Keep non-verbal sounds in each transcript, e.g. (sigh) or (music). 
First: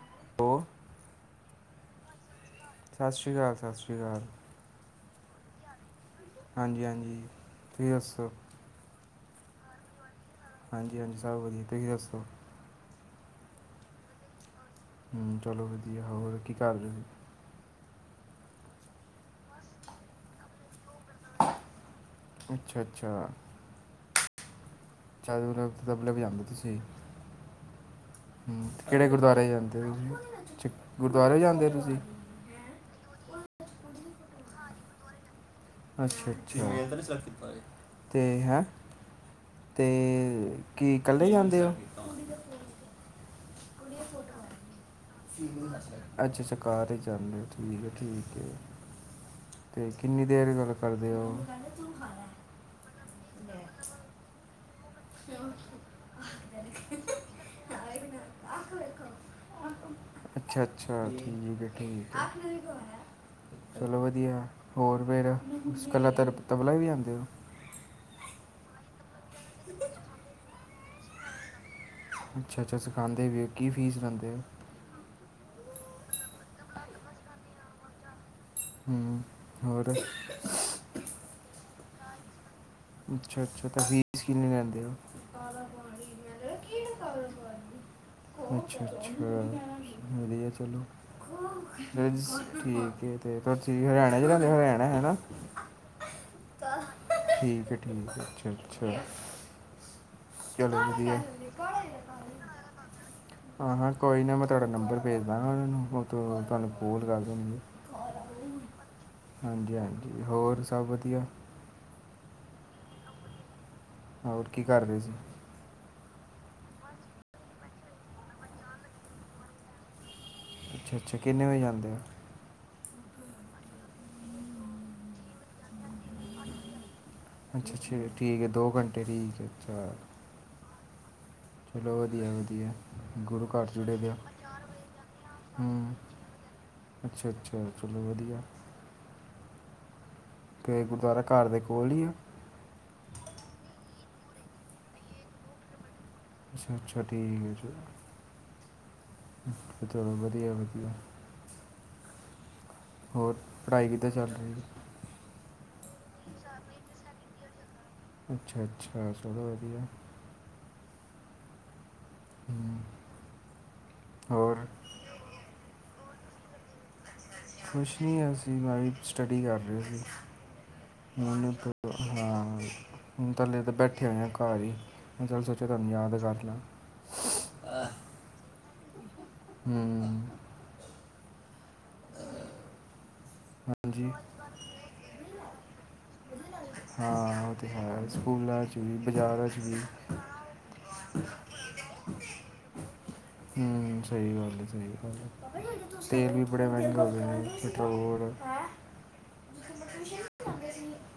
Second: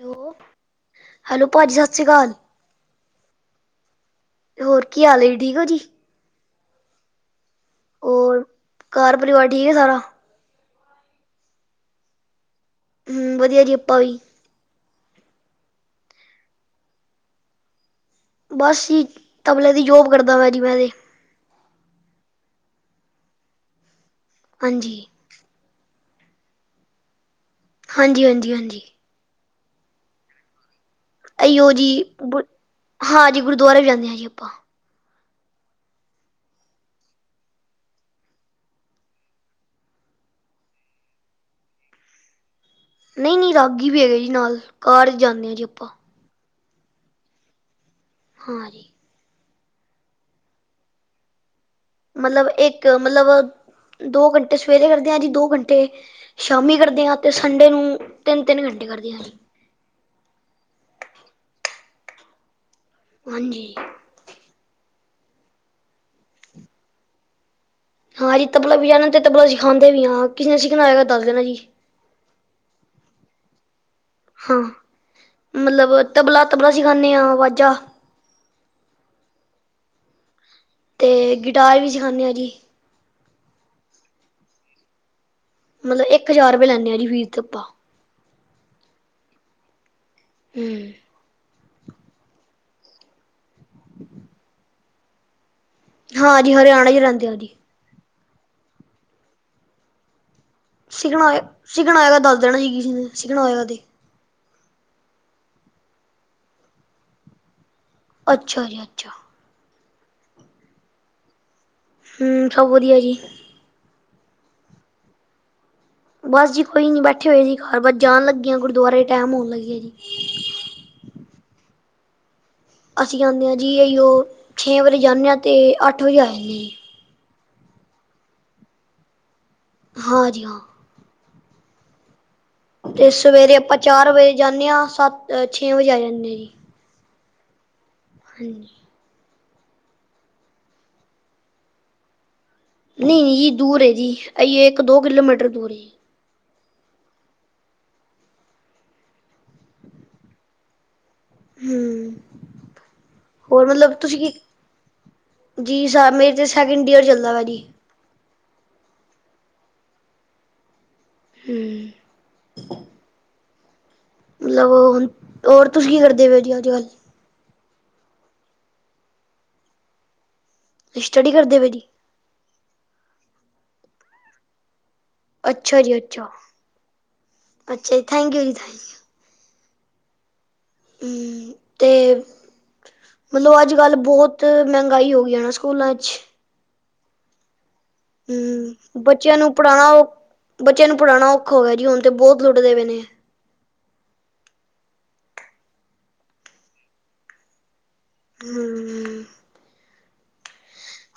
Hello, ਹੋਰ hello ਭਾਜੀ ਸਤਿ ਸੀ ਅਕਾਲ। ਸਤਿ ਸ਼੍ਰੀ ਅਕਾਲ- ਸਤਿ ਸ਼੍ਰੀ ਅਕਾਲ। ਹੋਰ ਕੀ ਹਾਲ ਏ ਠੀਕ ਹੋ ਜੀ। ਹਾਂਜੀ- ਹਾਂਜੀ ਤੁਹੀ ਦੱਸੋ। ਹੋਰ ਘਰ ਪਰਿਵਾਰ ਠੀਕ ਏ ਸਾਰਾ ਹਾਂਜੀ- ਹਾਂਜੀ ਸਭ ਵਧੀਆ ਤੁਸੀਂ ਦੱਸੋ। ਹੂੰ ਵਧੀਆ ਜੀ ਆਪਾਂ ਵੀ ਹੂੰ ਚਲੋ ਵਧੀਆ ਹੋਰ ਕੀ ਕਰ ਰਹੇ ਸੀ। ਬਸ ਹੀ ਤਬਲੇ ਦੀ ਜੋਬ ਕਰਦਾ ਮੈਂ ਜੀ ਮੈਂ ਤੇ ਅੱਛਾ -ਅੱਛਾ ਹਾਂਜੀ। ਚਦ (unintelligible) ਤਬਲੇ ਵਜਾਂਦੇ ਤੁਸੀਂ? ਹਾਂਜੀ, ਹਾਂਜੀ, ਹੂੰ। ਹਾਂਜੀ ਕਿਹੜੇ ਗੁਰਦੁਆਰੇ ਜਾਂਦੇ ਹੋ? ਗੁਰਦੁਆਰੇ ਜਾਂਦੇ ਹੋ ਤੁਸੀਂ? ਹਾਂਜੀ। ਗੁਰਦੁਆਰੇ ਵੀ ਜਾਨੇ ਹਾਂ ਜੀ ਆਪਾਂ। ਅੱਛਾ-ਅੱਛਾ, ਤੇ ਹੈਂ ਤੇ ਕੀ ਇਕੱਲੇ ਜਾਂਦੇ ਹੋ? ਕਮ ਣੀ ਕਰ (unintelligible) ਨਹੀਂ ਨਹੀਂ ਰਾਗੀ ਵੀ ਹੈਗੇ ਜੀ ਨਾਲ, ਕਾਰ ਚ ਜਾਨੇ ਆ ਜੀ ਆਪਾਂ। ਅੱਛਾ-ਅੱਛਾ ਕਾਰ 'ਚ ਜਾਂਦੇ ਠੀਕ ਹੈ ਠੀਕ। ਹਾਂ ਜੀ। ਤੇ ਕਿੰਨੀ ਦੇਰ ਗੱਲ ਕਰਦੇ ਹੋ? ਮਤਲਬ ਇੱਕ ਮਤਲਬ ਹੋ ਦੋ ਘੰਟੇ ਸਵੇਰੇ ਕਰਦੇ ਹਾਂ ਜੀ ਦੋ ਘੰਟੇ ਸ਼ਾਮੀ ਕਰਦੇ ਹਾਂ ਤੇ ਸੰਡੇ ਨੂੰ ਤਿੰਨ-ਤਿੰਨ ਘੰਟੇ ਕਰਦੇ ਹਾਂ ਜੀ। ਅੱਛਾ-ਅੱਛਾ! ਠੀਕ ਹੈ ਠੀਕ, ਹਾਂਜੀ। ਚਲੋ ਵਧੀਆ। ਵਧੀਆ ਹੋਰ ਫੇਰ? ਤੁਸੀ ਕਲਾ ਤ ਤਬਲਾ ਈ ਵਜਾਂਦੇ ਹੋ? ਹਾਂਜੀ। ਤਬਲਾ ਵਜਾਨੇ ਤੇ ਤਬਲਾ ਸਿਖਾਂਦੇ ਵੀ ਹਾਂ, ਕਿਸੇ ਨੇ ਸਿਖਣਾ ਹੋਇਗਾ ਦੱਸ ਦੇਣਾ ਜੀ। ਅੱਛਾ-ਅੱਛਾ ਸਿਖਾਦੇ ਵੀ ਓ। ਕੀ ਫੀਸ ਲੈਂਦੇ? ਹੋ (inaudible) ਮਤਲਬ ਤਬਲਾ ਤਬਲਾ ਸਿਖਾਨੇ ਆ ਵਾਜਾਂ। ਹੂੰ, ਹੋਰ? ਤੇ ਗਿਟਾਰ ਵੀ ਸਿਖਾਨੇ ਆ ਜੀ। ਅੱਛਾ-ਅੱਛਾ, ਤਾਂ ਫੀਸ ਕਿੰਨੀ ਲੈਂਦੇ ਹੋ? ਕਾਲਾ ਮਤਲਬ ਪਾਣੀ ਇੱਕ ਹਜ਼ਾਰ ਰੁਪਏ ਲੈਂਨੇ ਆ ਜੀ ਫੀਸ ਆਪਾ। ਅੱਛਾ-ਅੱਛਾ! ਵਧੀਆ ਚਲੋ। ਹੂੰ (unintelligible) ਠੀਕ ਤੇ ਤੁਸੀ ਹਰਿਆਣਾ ਚ ਰਹਦੇ ਹਰਿਆਣਾ ਹੈਨਾ? ਹਾਂ ਜੀ ਹਰਿਆਣਾ ਚ ਰਹਿੰਦੇ ਆ ਜੀ ਠੀਕ ਹੈ ਠੀਕ ਹੈ, ਅੱਛਾ-ਅੱਛਾ। ਚਲੋ ਵਧੀਆ ਸਿੱਖਣਾ ਹੋਏ ਸਿੱਖਣਾ ਹੋਏਗਾ ਦੱਸ ਦੇਣਾ ਜੀ ਕਿਸੇ ਨੇ ਸਿੱਖਣਾ ਹੋਏਗਾ ਤੇ ਹਾਂ-ਹਾਂ। ਕੋਈ ਨਾ ਮੈਂ ਤੁਹਾਡਾ ਨੰਬਰ ਭੇਜ ਦਾਂਗਾ ਉਹਨਾਂ ਨੂੰ, ਮ (unintelligible) ਤੁਹਾਨੂੰ ਫੋਨ ਕਰ ਦੇਣ ਗੇ। ਅੱਛਾ ਜੀ ਅੱਛਾ। ਹਾਂਜੀ ਹਾਂਜੀ, ਹੋਰ ਸਭ ਵਧੀਆ? ਹੂੰ, ਸਭ ਵਧੀਆ ਜੀ। ਹੋਰ ਕੀ ਕਰਦੇ ਸੀ? ਬਸ ਜੀ ਕੋਈ ਨੀ ਬੈਠੇ ਹੋਏ ਜੀ ਘਰ, ਬਸ ਜਾਣ ਲੱਗੀਆਂ ਗੁਰਦੁਆਰੇ ਟਾਈਮ ਹੋਣ ਲੱਗੀਆਂ ਜੀ। ਅੱਛਾ-ਅੱਛਾ! ਕਿੰਨੇ ਵਜੇ ਜਾਂਦੇ ਓ? ਅਸੀਂ ਜਾਨੇ ਆ ਜੀ, ਆਇਯੋ ਛੇ ਵਜੇ ਜਾਂਦੇ ਹਾ ਅਤੇ ਅੱਠ ਵਜੇ ਆ ਜਾਂਨੇ ਆ ਜੀ। ਅੱਛਾ-ਅੱਛਾ! ਠੀਕ ਹੈ ਦੋ ਘੰਟੇ ਦੀ ਹਾਂਜੀ ਹਾਂ। ਚਲੋ ਵਧੀਆ ਵਧੀਆ। ਤੇ ਗੁਰੂ ਸਵੇਰੇ ਘਰ ਆਪਾਂ ਜੁੜੇ ਚਾਰ ਦਿਓ ਵਜੇ ਜਾਂਨੇ ਆ ਸੱਤ, ਛੇ ਵਜੇ ਆ ਜਾਂਨੇ ਆ ਜੀ। ਅੱਛਾ-ਅੱਛਾ ਚਲੋ ਵਧੀਆ। ਹਾਂਜੀ, (inaudible) ਤੇ ਗੁਰਦੁਆਰਾ ਘਰ ਦੇ ਕੋਲ ਈ ਆ? ਨਈ ਜੀ, ਦੂਰ ਐ ਜੀ, ਅਏ ਇੱਕ ਦੋ ਕਿਲੋਮੀਟਰ ਦੂਰ ਹੈ ਜੀ। ਅੱਛਾ-ਅੱਛਾ ਠੀਕ ਹੈ ਜੀ। ਚਲੋ ਵਧੀਆ ਵਧੀਆ। ਹੂੰ। ਹੋਰ? ਪੜ੍ਹਾਈ ਮਤਲਬ ਕਿੱਦਾਂ ਤੁਸੀਂ ਚੱਲ ਕੀ ਰਹੀ ਆ? ਜੀ, ਸਰ ਮੇਰੇ ਤਾਂ ਸੈਕਿੰਡ ਈਅਰ ਚੱਲਦਾ ਭਾਜੀ। ਅੱਛਾ-ਅੱਛਾ ਚਲੋ ਵਧੀਆ। ਹੂੰ। ਹੂੰ। ਮਤਲਬ ਹੁਣ, ਹੋਰ ਤੁਸੀਂ ਕੀ ਕਰਦੇ ਪਏ ਜੀ ਅੱਜ- ਕੱਲ੍ਹ। ਕੁਛ ਨਹੀਂ ਅਸੀਂ ਬਾਈ ਸਟੱਡੀ ਕਰ ਰਹੇ ਸੀ, ਸਟੱਡੀ ਮਨ ਕਰਦੇ ਪਏ ਜੀ। ਹਾਂ, ਹੁਣ ਥੱਲੇ ਤਾਂ ਬੈਠੇ ਹੋਏ ਆ ਘਰ ਹੀ। ਮੈਂ ਚੱਲ ਸੋਚਿਆ, ਅੱਛਾ ਤੁਹਾਨੂੰ ਜੀ ਯਾਦ ਅੱਛਾ ਕਰ ਲਾਂ। ਅੱਛਾ ਜੀ ਥੈਂਕ ਯੂ ਜੀ ਥੈਂਕ ਹੂੰ, ਹੂੰ, ਤੇ ਮਤਲਬ ਅੱਜ- ਕੱਲ੍ਹ ਹਾਂਜੀ ਬਹੁਤ ਮਹਿੰਗਾਈ ਹੋ ਗਈ ਨਾ, ਸਕੂਲਾਂ ਚ। ਹਾਂ ਉਹ ਤੇ ਹੈ, ਸਕੂਲਾਂ ਚ ਵੀ, ਹੂੰ ਬੱਚਿਆਂ ਬਜ਼ਾਰਾਂ ਨੂੰ ਚ ਵੀ। ਪੜ੍ਹਾਉਣਾ ਬੱਚਿਆਂ ਨੂੰ ਪੜ੍ਹਾਣਾ ਔਖਾ ਹੋ ਗਿਆ ਜੀ, ਹੁਣ ਤੇ ਬਹੁਤ ਲੁੱਟਦੇ ਪਏ ਨੇ। ਸਹੀ ਗੱਲ ਏ, ਸਹੀ ਗੱਲ, ਤੇਲ ਵੀ ਬੜੇ ਮਹਿੰਗਾ ਹੋ ਗਿਆ ਪੈਟਰੋਲ। ਹੈ ਹੂੰ, (unintelligible)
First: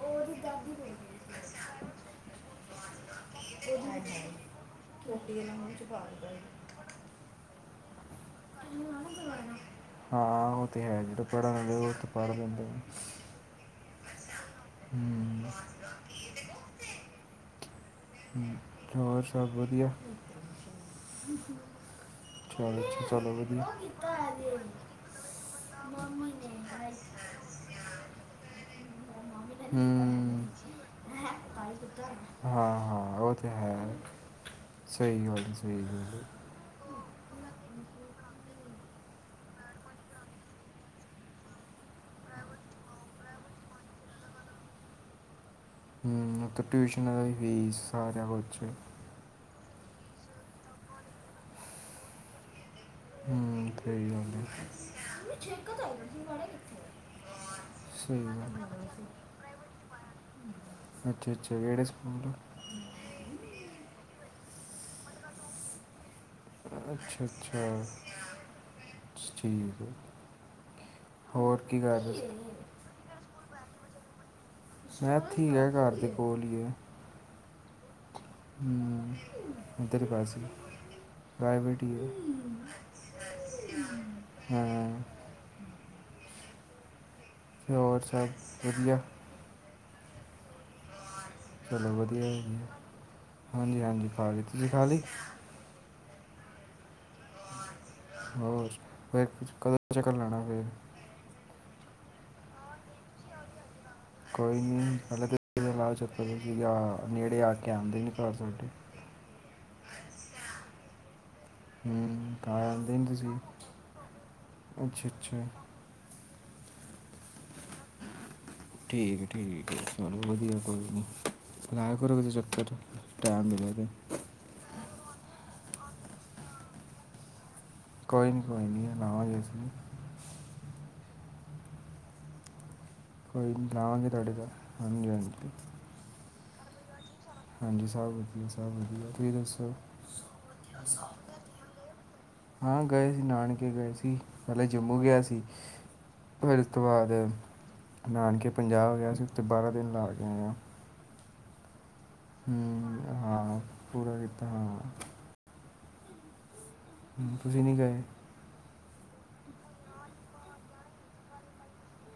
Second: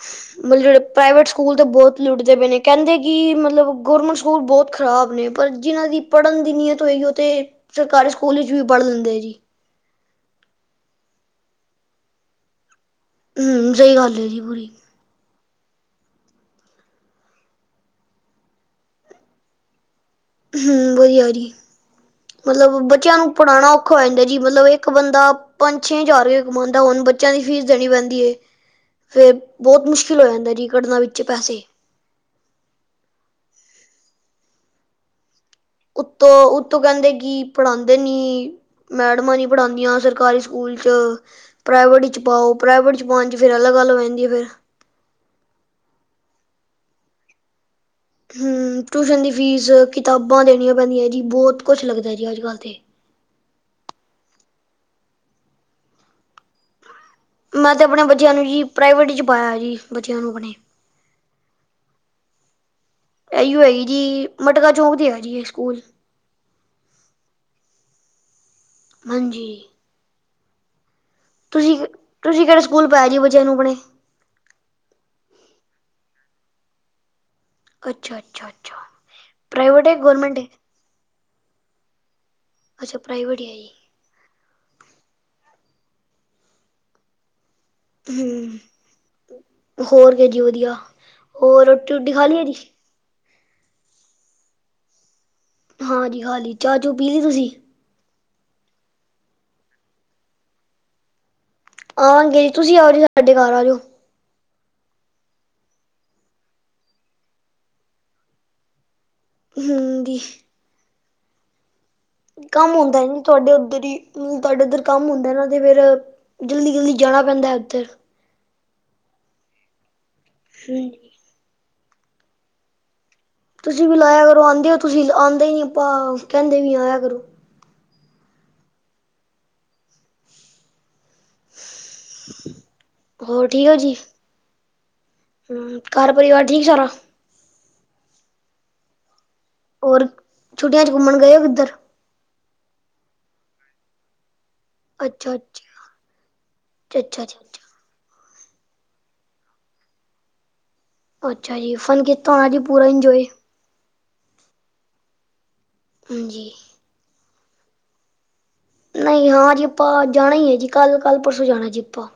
ਉਹਦੀ ਮਤਲਬ ਦਾਦੀ ਜਿਹੜੇ ਪ੍ਰਾਈਵੇਟ ਬੋਲਦੀ ਸਕੂਲ ਤੇ ਸੀ ਬਹੁਤ ਲੁੱਟਦੇ ਪਏ ਨੇ, ਕਹਿੰਦੇ ਕਿ ਮਤਲਬ ਮਤਲਬ ਗੌਰਮੈਂਟ ਸਕੂਲ ਬਹੁਤ ਖ਼ਰਾਬ ਨੇ, ਰੋਟੀ ਪਰ ਇਹਨਾਂ ਨੂੰ ਜਿਨਾਂ ਚੁਪਾ ਦੀ ਦਿੱਤਾ ਹੈ ਪੜ੍ਹਨ ਦੀ ਨੀਅਤ ਹੋਏਗੀ, ਉਹ ਤੇ ਸਰਕਾਰੀ ਸਕੂਲ ਵਿਚ ਵੀ ਪੜ੍ਹ ਲੈਂਦੇ ਐ ਜੀ। ਹਾਂ ਉਹ ਤੇ ਹੈ, ਜਿਹੜੇ ਪੜ੍ਹਨ ਆਲੇ ਉਹ ਪੜ੍ਹ ਲੈਦੇਂ ਨੇ। ਹੂੰ, ਸਹੀ ਗੱਲ ਐ ਜੀ ਪੂਰੀ। ਹੂੰ, ਹੂੰ, ਹੋਰ ਸਭ ਵਧੀਆ। ਹੂੰ, ਵਧੀਆ ਜੀ। ਮਤਲਬ ਚਲੋ ਅੱਛਾ, ਬੱਚਿਆਂ ਨੂੰ ਚਲੋ ਵਧੀਆ ਪੜ੍ਹਾਣਾ ਔਖਾ ਹੋ ਜਾਂਦਾ ਜੀ, ਮਤਲਬ ਇੱਕ ਬੰਦਾ ਪੰਜ ਛੇ ਹਜ਼ਾਰ ਰੁਪਇਆ ਕਮਾਂਦਾ, ਹੁਣ ਬੱਚਿਆਂ ਦੀ ਫੀਸ ਦੇਣੀ ਪੈਂਦੀ ਏ। ਫਿਰ ਬਹੁਤ ਮੁਸ਼ਕਿਲ ਹੋ ਜਾਂਦਾ, ਜੀ ਕੱਢਨਾ ਵਿੱਚੋਂ ਪੈਸੇ। ਕੁੱਤਾ ਹਾਂ- ਹਾਂ ਉਹ ਤੇ ਹੈ, ਸਹੀ ਗੱਲ ਸਹੀ ਗੱਲ ਉਤੋਂ ਉ ਉੱਤੋਂ ਕਹਿੰਦੇ ਕੀ ਪੜ੍ਹਾਂਦੇ ਨੀ, ਮੈਡਮਾਂ ਨੀ ਪੜ੍ਹਾਂਦੀਆਂ ਸਰਕਾਰੀ ਸਕੂਲ ਚ। ਪ੍ਰਾਈਵੇਟ ਵਿੱਚ ਪਾਓ, ਪ੍ਰਾਈਵੇਟ ਵਿੱਚ ਪਾਉਣ ਚ ਫਿਰ ਅਲੱਗ ਗੱਲ ਹੋ ਜਾਂਦੀ ਹੈ ਫਿਰ। ਹੂੰ, ਉੱਤੋਂ ਟਿਊਸ਼ਨਾਂ ਆਲੀ ਫੀਸ। ਸਾਰਾ ਕੁਝ ਹੂੰ, ਟੂਸ਼ਨ ਦੀ ਫੀਸ, ਕਿਤਾਬਾਂ ਦੇਣੀਆਂ ਪੈਂਦੀਆਂ ਜੀ, ਬਹੁਤ ਕੁਛ ਲੱਗਦਾ ਜੀ ਅੱਜ- ਕੱਲ੍ਹ ਤੇ। ਹੂੰ, ਸਹੀ ਗੱਲ ਐ। ਮੈਂ ਤੇ ਆਪਣੇ ਬੱਚਿਆਂ ਨੂੰ ਜੀ, ਪ੍ਰਾਈਵੇਟ ਚ ਪਾਇਆ ਜੀ, ਬੱਚਿਆਂ ਨੂੰ ਆਪਣੇ। ਅੱਛਾ- ਅੱਛਾ, ਕਿਹੜੇ ਸਕੂਲ ਇਹੀਓ ਹੈਗੀ ਜੀ, ਮਟਕਾ ਚੌਂਕ ਤੇ ਹੈ ਜੀ ਇਹ ਸਕੂਲ। ਅੱਛਾ- ਅੱਛਾ। ਹਾਂਜੀ, ਠੀਕ ਹੈ ਹੋਰ ਕੀ ਤੁਸੀਂ- ਕਰ ਰਹੇ ਸੀ? ਤੁਸੀਂ ਕਿਹੜੇ ਸਕੂਲ ਪਾਇਆ ਜੀ, ਬੱਚਿਆਂ ਨੂੰ ਆਪਣੇ। ਐਥੀ ਹੈ, ਘਰ ਦੇ ਕੋਲ ਹੀ ਹੈ। ਅੱਛਾ-ਅੱਛਾ। ਹੂੰ, ਇੱਧਰ ਪਾਸੇ, ਪ੍ਰਾਈਵੇਟ ਹੀ ਹੈ। ਅੱਛਾ, ਪ੍ਰਾਈਵੇਟ ਐ ਜੀ। ਹੂੰ, ਹੋਰ ਸਭ ਹਮ ਵਧੀਆ। ਹੋਰ ਬਸ ਜੀ ਵਧੀਆ, ਹੋਰ ਰੋਟੀ-ਰੂਟੀ ਖਾ ਲਈ ਐ ਜੀ। ਹਾਂਜੀ-ਹਾਂਜੀ ਖਾਲੀ, ਤੁਸੀਂ ਖਾ ਲੀ। ਹਾਂਜੀ ਖਾ ਲੀ, ਚਾਹ ਚੂ ਪੀ ਲਈ ਤੁਸੀਂ। ਹੋਰ ਫੇਰ, ਤੁਸੀਂ ਕਦੋਂ ਚੱਕਰ ਲਾਣਾ ਫੇਰ। ਆਵਾਂਗੇ ਜੀ, ਤੁਸੀਂ ਆ ਜਿਓ, ਸਾਡੇ ਘਰ ਆ ਜੋ। ਕੋਈ ਨੀ, ਹਲੇ ਤੇ (unintelligible) ਯਾ ਨੇੜੇ ਆ ਕੇ ਆਂਦੇ ਨੀ ਕਾਰ ਸਾਡੇ। (unintelligible) ਹੂੰ ਦੀ। ਹੂੰ ਤਾਂ ਕੰਮ ਆਉਂਦੇ ਹੁੰਦਾ ਹੀ ਨਹੀਂ ਤੁਸੀਂ ਤੁਹਾਡੇ ਉੱਧਰ ਹੀ। ਉਮ-ਤੁਹਾਡੇ ਉੱਧਰ ਅੱਛਾ ਕੰਮ ਹੁੰਦਾ ਨਾ ਅੱਛਾ ਤੇ ਫਿਰ ਜਲਦੀ ਜਲਦੀ ਜਾਣਾ ਪੈਂਦਾ ਉੱਥੇ। ਠੀਕ ਠੀਕ ਚਲੋਂ ਵਧੀਆ ਕੋਈ ਹੂੰ ਨੀ ਲਾਇਕ (unintelligible) ਤੁਸੀਂ ਵੀ ਲਾਇਆ ਕਰੋ ਆਉਂਦੇ ਹੋ ਤੁਸੀਂ, ਆਉਂਦੇ ਹੀ ਨੀ ਆਪਾਂ ਕਹਿੰਦੇ ਨੀ ਆਇਆ ਕਰੋ। ਕੋਈ ਨਹੀਂ ਕੋਈ ਨਹੀਂ, ਲਵਾਂਗੇ ਅਸੀਂ ਵੀ। (inaudible) ਹੋਰ ਕੋਈ ਨਹੀਂ ਲਾਵਾਂਗੇ ਤੁਹਾਡੇ ਘਰ। ਹਾਂਜੀ -ਹਾਂਜੀ। ਹਮਮਹ ਘਰ ਪਰਵਾਰ ਠੀਕ ਸਾਰਾ। ਹਾਂਜੀ ਸਭ ਵਧੀਆ ਸਭ ਵਧੀਆ। ਤੁਸੀ ਦਸੋ। ਹੋਰ ਛੁੱਟੀਆਂ ਚ ਘੁੰਮਣ ਗਏ ਓ ਕਿੱਧਰ? ਹਾਂ ਗਏ ਸੀ-ਨਾਨਕੇ ਗਏ ਸੀ। ਪਹਿਲੇ ਜੰਮੂ ਗਿਆ ਅੱਛਾ ਸੀ, ਅੱਛਾ ਫੇਰ ਉਸ ਤੋਂ ਬਾਦ ਅੱਛਾ ਅੱਛਾ ਅੱਛਾ ਨਾਨਕੇ ਪੰਜਾਬ ਗਿਆ ਸੀ ਉੱਥੇ ਬਾਰਾਂ ਦਿਨ ਲਾ ਕੇ ਆਇਆਂ ਹਾਂ। ਅੱਛਾ ਜੀ। ਫਨ ਕੀਤਾ ਹੋਣਾ ਜੀ ਪੂਰਾ ਹੂੰ ਇੰਜੋਏ। ਹਾਂ ਪੂਰਾ ਦਿੱਤਾ ਹੋਣਾ। ਹਾਂਜੀ। ਹਾਂਜੀ ਤੁਸੀ ਨਈ ਗਏ? ਨਈ ਹਾਂ ਜੀ ਆਪਾਂ ਜਾਣਾ ਈ ਏ ਜੀ। ਕੱਲ੍ਹ-ਕੱਲ੍ਹ ਪਰਸੋਂ ਜਾਣਾ ਜੀ ਆਪਾਂ।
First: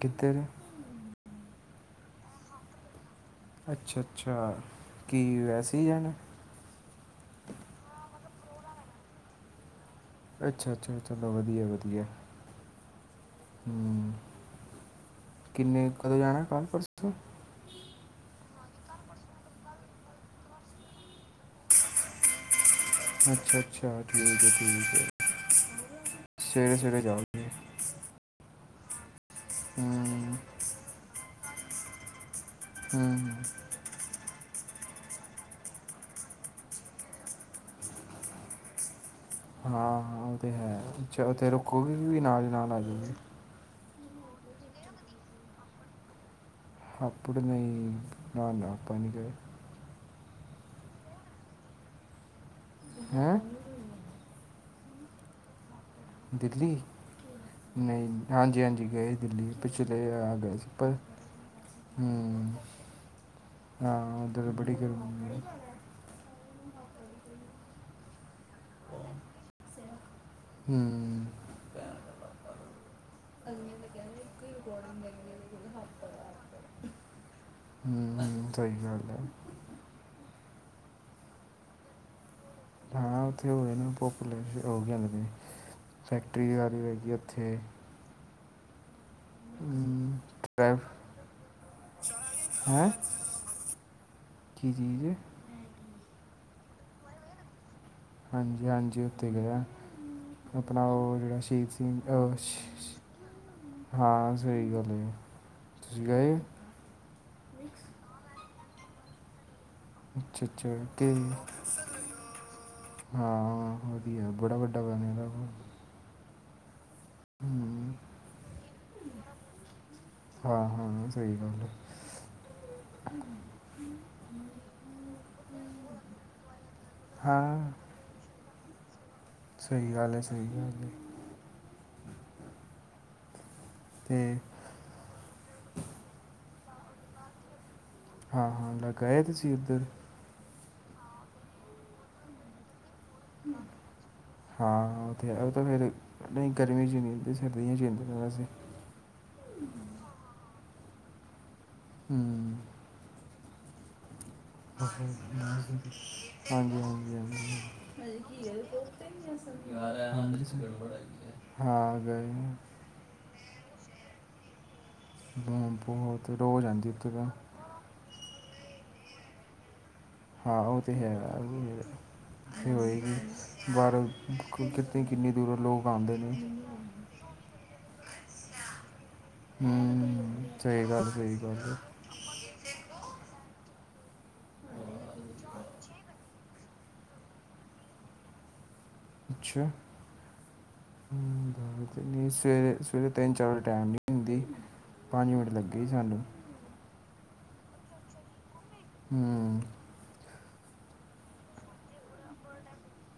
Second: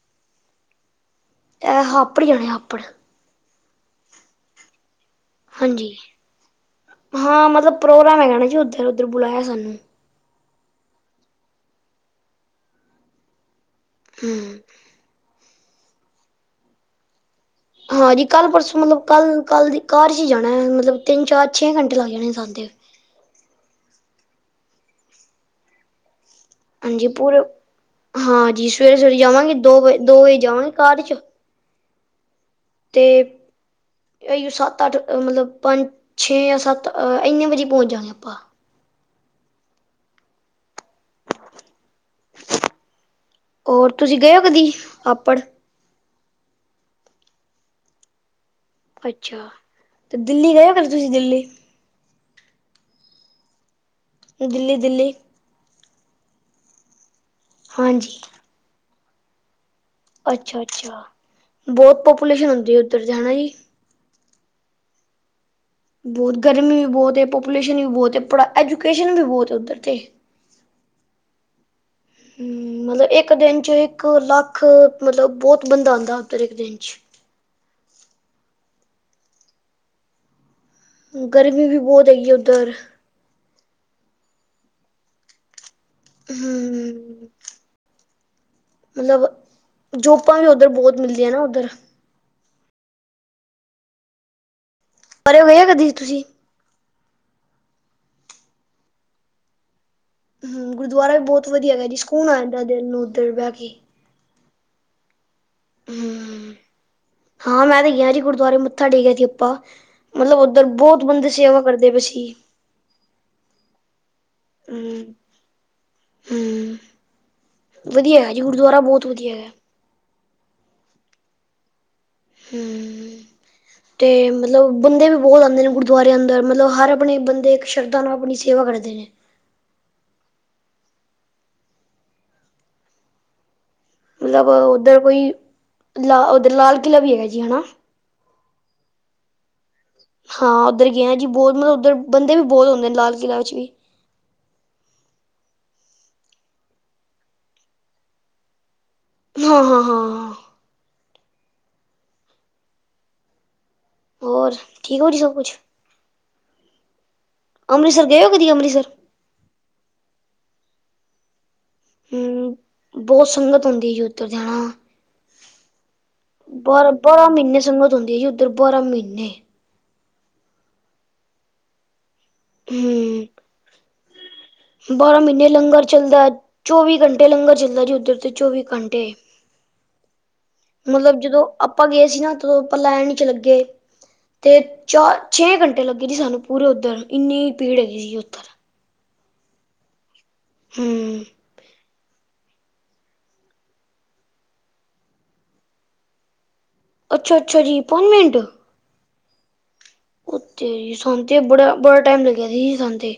ਕਿਧਰ? ਐਹ ਹਾਪੜ ਜਾਣਾ ਹਾਪੜ। ਅੱਛਾ ਅੱਛਾ। ਕੀ ਵੈਸੇ ਹੀ ਹਾਂਜੀ ਜਾਣਾ? ਹਾਂ ਮਤਲਬ ਪ੍ਰੋਗਰਾਮ ਹੈਗਾ ਨਾ ਜੀ ਉਧੱਰ। ਉਧੱਰ ਬੁਲਾਇਆ ਸਾਨੂੰ। ਅੱਛਾ-ਅੱਛਾ-ਅਛਾ ਬ-ਵਧੀਆ-ਵਧੀਆ। ਹੂੰ। ਹੁਮਮ। ਕਿੰਨੇ, ਕਦੋਂ ਜਾਣਾ ਕੱਲ੍ਹ ਪਰਸੋਂ? ਹਾਂਜੀ ਕੱਲ ਪਰਸੋਂ, ਮਤਲਬ ਕੱਲ-ਕੱਲ ਦੀ ਕਾਰ ਚ ਈ ਜਾਣਾ ਹੈ, ਮਤਲਬ ਤਿੰਨ ਚਾਰ ਛੇ ਘੰਟੇ ਲੱਗ ਜਾਂਦੇ ਨੇ ਸਨ ਤੇ। ਅੱਛਾ-ਅੱਛ ਛ ਠੀਕ ਹੇ-ਠੀਕ ਹੇ। (unintelligible) ਹਾਂਜੀ ਪੂਰੇ, ਹਾਂਜੀ ਸਵੇਰੇ-ਸਵੇਰੇ ਜਾਵਾਂਗੇ ਦੋ ਵ ਦੋ ਵਜੇ ਹੂੰ ਜਾਵਾਂਗੇ ਕਾਰ ਚ ਅਤੇ ਹੂੰ ਇਹੀ ਸੱਤ ਅੱਠ ਮਤਲਬ ਪੰਜ ਛੇ ਜਾਂ ਸੱਤ ਇੰਨੇ ਆ ਵਜੇ ਪਹੁੰਚ ਜਾਣਾ ਆਪਾਂ। ਹਾਂ ਹਾਂ ਉਹ ਤੇ ਹੈ, ਤੇ ਰੁਕੋਗੇ ਵੀ ਨਾਲ-ਨਾਲ ਆ ਜੋਗੇ? ਹੋਰ ਤੁਸੀ ਗਏ ਔ ਕਦੀ ਹਾਪੜ? ਹਾਪੜ ਨਈ ਨਾ ਨਾ। ਆਪਾਂ ਨਹੀਂ ਗਏ ਅੱਛਾ। ਤੇ ਦਿੱਲੀ ਗਏ ਹੋ ਕਦੇ ਤੁਸੀ ਦਿੱਲੀ? ਹੈਂ? ਦਿੱਲੀ-ਦਿੱਲੀ। ਦਿੱਲੀ? ਨਈ ਹਾਂਜੀ ਹਾਂਜੀ-ਹਾਂਜੀ ਗਏ ਦਿੱਲੀ। ਪਿਛੇ ਗੇਆ ਗਏ ਅੱਛਾ ਸੀ। (unintelligible) ਅੱਛਾ ਬਹੁਤ ਪਾਪੂਲੇਸ਼ਨ ਹੂਮਮ। ਹੁੰਦੀ ਹੈ ਉੱਧਰ ਤੇ ਹਨਾ ਜੀ ਹਾਂ ਓਧਰ ਤੇ ਬੜੀ ਗਰਮੀ ਏ। ਬੋਤ ਗਰਮੀ ਵੀ ਬੋਤ ਏ, ਪੋਪੂਲੇਸ਼ਨ ਵੀ ਬੋਤ ਏ ਪੜਾ ਐਜੂਕੇਸ਼ਨ ਵੀ ਬੋਤ ਏ ਓਧਰ ਤੇ। ਹੂੰ। ਮਤਲਬ ਏਕ ਹੂੰ ਦਿਨ ਚ ਇੱਕ ਲੱਖ, ਮਤਲਬ ਬੋਤ ਬੰਦਾ ਆਂਦਾ ਓਧਰ ਏਕ ਦਿਨ ਚ। ਹਮਮ, ਸਹੀ ਗੱਲ ਐ। ਗਰਮੀ ਵੀ ਬੋਤ ਹੈਗੀ ਐ ਉੱਧਰ। ਹਾਂ ਓਥੇ ਓ ਏ ਨਾ ਪਾੋਪੂਲੇਸ਼ ਓ ਕੀ ਕਹਂਦੇ ਨੇ ਫੈਕਟਰੀ ਵਾਰੀ ਹਮ ਹੈਗੀ ਓਥੇ। ਮਤਲਬ ਹਮ ਜੋਪਾਂ ਵੀ ਓਧਰ ਬੋਤ ਮਿਲਦੀਆਂ ਨਾ ਓਧਰ। ਹੈਂ? ਕੀ ਚੀਜ਼? ਏ ਗਏ ਓ ਕਦੀ ਤੁਸੀ? ਹਾਂਜੀ ਹਾਂਜੀ ਓਥੇ ਗਏ ਆਂ। ਹਮ ਆਪਣਾ ਓ ਗੁਰਦੁਆਰਾ ਵੀ ਜੇਹੜਾ, ਬਹੁਤ ਸ਼ਹੀਦ ਵਧੀਆ ਹੈਗਾ ਜੀ ਸਿੰਘ ਸਕੂਨ ਦਾ ਆ ਜਾਂਦਾ ਦਿਲ ਸ਼ ਨੂੰ ਉੱਧਰ ਬਹਿ ਕੇ ਹਾਂ ਸਹੀ ਗੱਲ ਏ, ਤੁਸੀ ਗਏ ਓ? ਹਮ ਹਾਂ ਮੈਂ ਤੇ ਗਿਆ ਜੀ ਗੁਰਦੁਆਰੇ ਮੱਥਾ ਟੇਕਿਆ ਸੀ ਆਪਾਂ। ਮਤਲਬ, ਅੱਛਾ ਓਧਰ ਅੱਛਾ ਬੋਤ ਬੰਦੇ ਕਿ ਸੇਵਾ ਕਰਦੇ ਪੇ ਸੀ। ਹਾਂ ਵਧੀਆ ਬੜਾ ਵੱਡਾ ਹੂੰ ਬਣਯਾ ਦਾ ਐ ਓਹ। ਹੂੰ, ਹੂੰ ਵਧੀਆ ਹੈ ਜੀ, ਗੁਰਦੁਆਰਾ ਬੋਤ ਵਧੀਆ ਹੈਗਾ ਹਾਂ ਹਾਂ ਸਹੀ ਗੱਲ ਐ। ਹੁਂ, ਤੇ ਮਤਲਬ ਬੰਦੇ ਵੀ ਬੋਤ ਆਂਦੇ ਨੇ ਗੁਰਦੁਆਰੇ ਅੰਦਰ, ਮਤਲਬ ਹਰ ਆਪਣੇ ਬੰਦੇ, ਇੱਕ ਹਾਂ ਸ਼ਰਧਾ ਨਾਲ ਆਪਣੀ ਸੇਵਾ ਕਰਦੇ ਨੇ। ਸਈ ਗੱਲ ਏ, ਸਈ ਗੱਲ ਏ। ਤੇ ਮਤਲਬ ਓਧਰ ਕੋਈ ਲ, ਓਧਰ ਲਾਲ ਕਿਲ੍ਹਾ ਵੀ ਹੈਗਾ ਜੀ ਹੈਨਾ। ਹਾਂ-ਹਾਂ ਲਗਾ ਯਾ, ਤੁਸੀ ਉੱਧਰ। ਹਾਂ ਓਧਰ ਗਿਆ ਜੀ, ਬੋ ਮਲਬ ਓਧਰ ਬੰਦੇ ਵੀ ਬੋਤ ਹੁੰਦੇ ਲਾਲ। ਕਿਲ੍ਹਾ ਵਿੱਚ ਵੀ (unintelligible) ਹਾਂ ਓਤੇ ਹੈ, ਓ ਤਾਂ ਫਿਰ ਨਈ ਗਰਮੀ ਚ ਨੀ ਹੁੰਦੀ, ਸਰਦੀਆਂ ਚੀ ਹੁੰਦੀ ਵੈਸੇ। ਹਾਂ-ਹਾਂ-ਹਾਂ ਹੂੰ ਹੋਰ। ਠੀਕ ਹੋ ਜੀ ਸਭ ਕੁਛ ਹਾਂਜੀ-ਹਾਂਜੀ-ਹਾਂਜੀ (unintelligible) ਅੰਮ੍ਰਿਤਸਰ ਗਏ ਹੋ ਕਦੀ ਅੰਮ੍ਰਿਤਸਰ ਹਾ ਗਏ ਬੋਤ ਸੰਗਤ ਹੁੰਦੀ ਐ, ਓਧਰ ਤੇ ਹੈਣਾ ਹਾਂ, ਬਹੁਤ ਰੋਜ਼ ਆਉਂਦੀ ਉੱਥੇ ਬਾਰਾਂ-ਬਾਰਾਂ ਤਾਂ ਮਹੀਨੇ ਸੰਗਤ ਹੁੰਦੀ ਐ ਜੀ, ਉੱਧਰ ਬਾਰਾਂ ਮਹੀਨੇ। ਹਾਂ ਓ ਤੇ ਹੈ, ਹੋਏਗੀ ਹੂੰ ਬਾਹਰੋਂ ਕਿੱਤਨੀ ਬਾਰਾਂ ਕਿੰਨੀ ਮਹੀਨੇ ਦੂਰੋਂ ਲੋਕ ਲੰਗਰ ਲੋਕ ਆਂਦੇ ਚੱਲਦਾ ਨੇ। ਚੌਵੀ ਘੰਟੇ ਲੰਗਰ ਚੱਲਦਾ ਜੀ, ਓਧਰ ਤੇ, ਚੌਵੀ ਘੰਟੇ। ਹੂੰ, ਸਹੀ ਗੱਲ, ਸਹੀ ਗੱਲ ਏ। ਜਿਨਾ ਤ੍ਰੋ, ਆਪਾਂ ਲੈਣ ਇਚ ਲਗੇ। ਤੇ ਚਾਰ ਛੇ ਘੰਟੇ ਲੱਗੇ ਜੀ ਸਾਨੂੰ ਪੂਰੇ ਉਧਰ, ਇੰਨੀ ਭੀੜ ਹੈਗੀ ਸੀ ਉਧਰ। ਅੱਛਾ। ਹੂੰ। ਸਵੇਰੇ-ਸਵੇਰੇ ਤਿੰਨ ਚਾਰ ਵਜੇ ਟਾਈਮ ਨੀ ਹੁੰਦੀ, ਪੰਜ ਮਿੰਟ ਲੱਗੇ ਸਾਨੂੰ। ਅੱਛਾ-ਅੱਛਾ ਜੀ ਅਪੋਇਨਮੈਂਟ। ਹੂੰ ਉੱਥੇ ਸਾਨੂੰ ਤੇ ਬੜਾ ਬੜਾ ਟਾਈਮ ਲੱਗਿਆ ਸੀ ਜੀ ਸਾਨੂੰ ਤੇ,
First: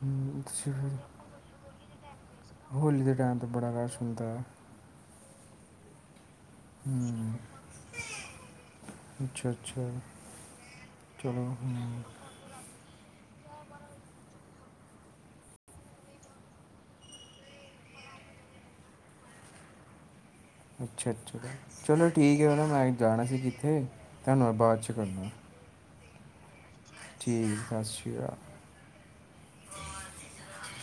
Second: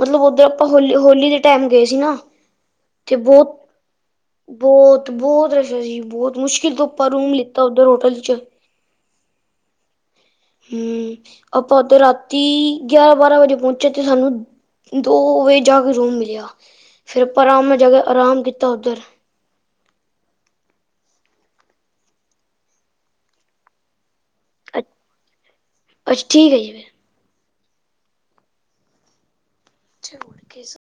ਮਤਲਬ ਹੂੰ, ਓਧਰ ਆਪਾਂ ਤੁਸੀਂ ਫਿਰ ਹੋਲੀ-ਹੋਲੀ ਦੇ ਟਾਈਮ ਗਏ ਸੀ ਨਾ। ਹੋਲੀ ਦੇ ਟਾਈਮ ਤੇ, ਬੜਾ ਰਸ਼ ਹੁੰਦਾ ਹੈ। ਬਹੁਤ ਬਹੁਤ ਰਸ਼ ਐ ਜੀ, ਬਹੁਤ ਮੁਸ਼ਕਿਲ ਤੋਂ ਆਪਾਂ ਰੂਮ ਲਿੱਤਾ ਓਧਰ ਹੋਟਲ ਚ। ਅੱਛਾ-ਅੱਛਾ ਹੂੰ, ਆਪਾਂ ਓਦਰ ਰਾ ਤੀ ਗਿਆਰਾਂ ਬਾਰਾਂ ਵਜੇ ਪੋਂਚਿਐ, ਤੇ ਸਾਨੂੰ ਦੋ ਵਜੇ ਜਾ ਕੇ ਰੂਮ ਮਿਲਿਆ। ਫਿਰ ਆਪਾਂ ਰੂਮ ਮੇਂ ਜਾਕੇ, ਆਰਾਮ ਕੀਤਾ ਔ ਦਰ। ਅੱਛਾ-ਅੱਛਾ, ਚਲੋ ਠੀਕ ਐ ਹੈਨਾ, ਮੈਂ ਜਾਣਾ ਸੀ ਕਿੱਥੇ ਤਾਂ ਮੈਂ ਬਾਦ ਚ ਕਰਦਾ ਆ। ਅੱਛਾ ਠੀਕ ਐ ਜੀ ਫੇਰ ਠੀਕ ਐ, ਸਤਿ ਸ੍ਰੀ ਅਕਾਲ (inaudible)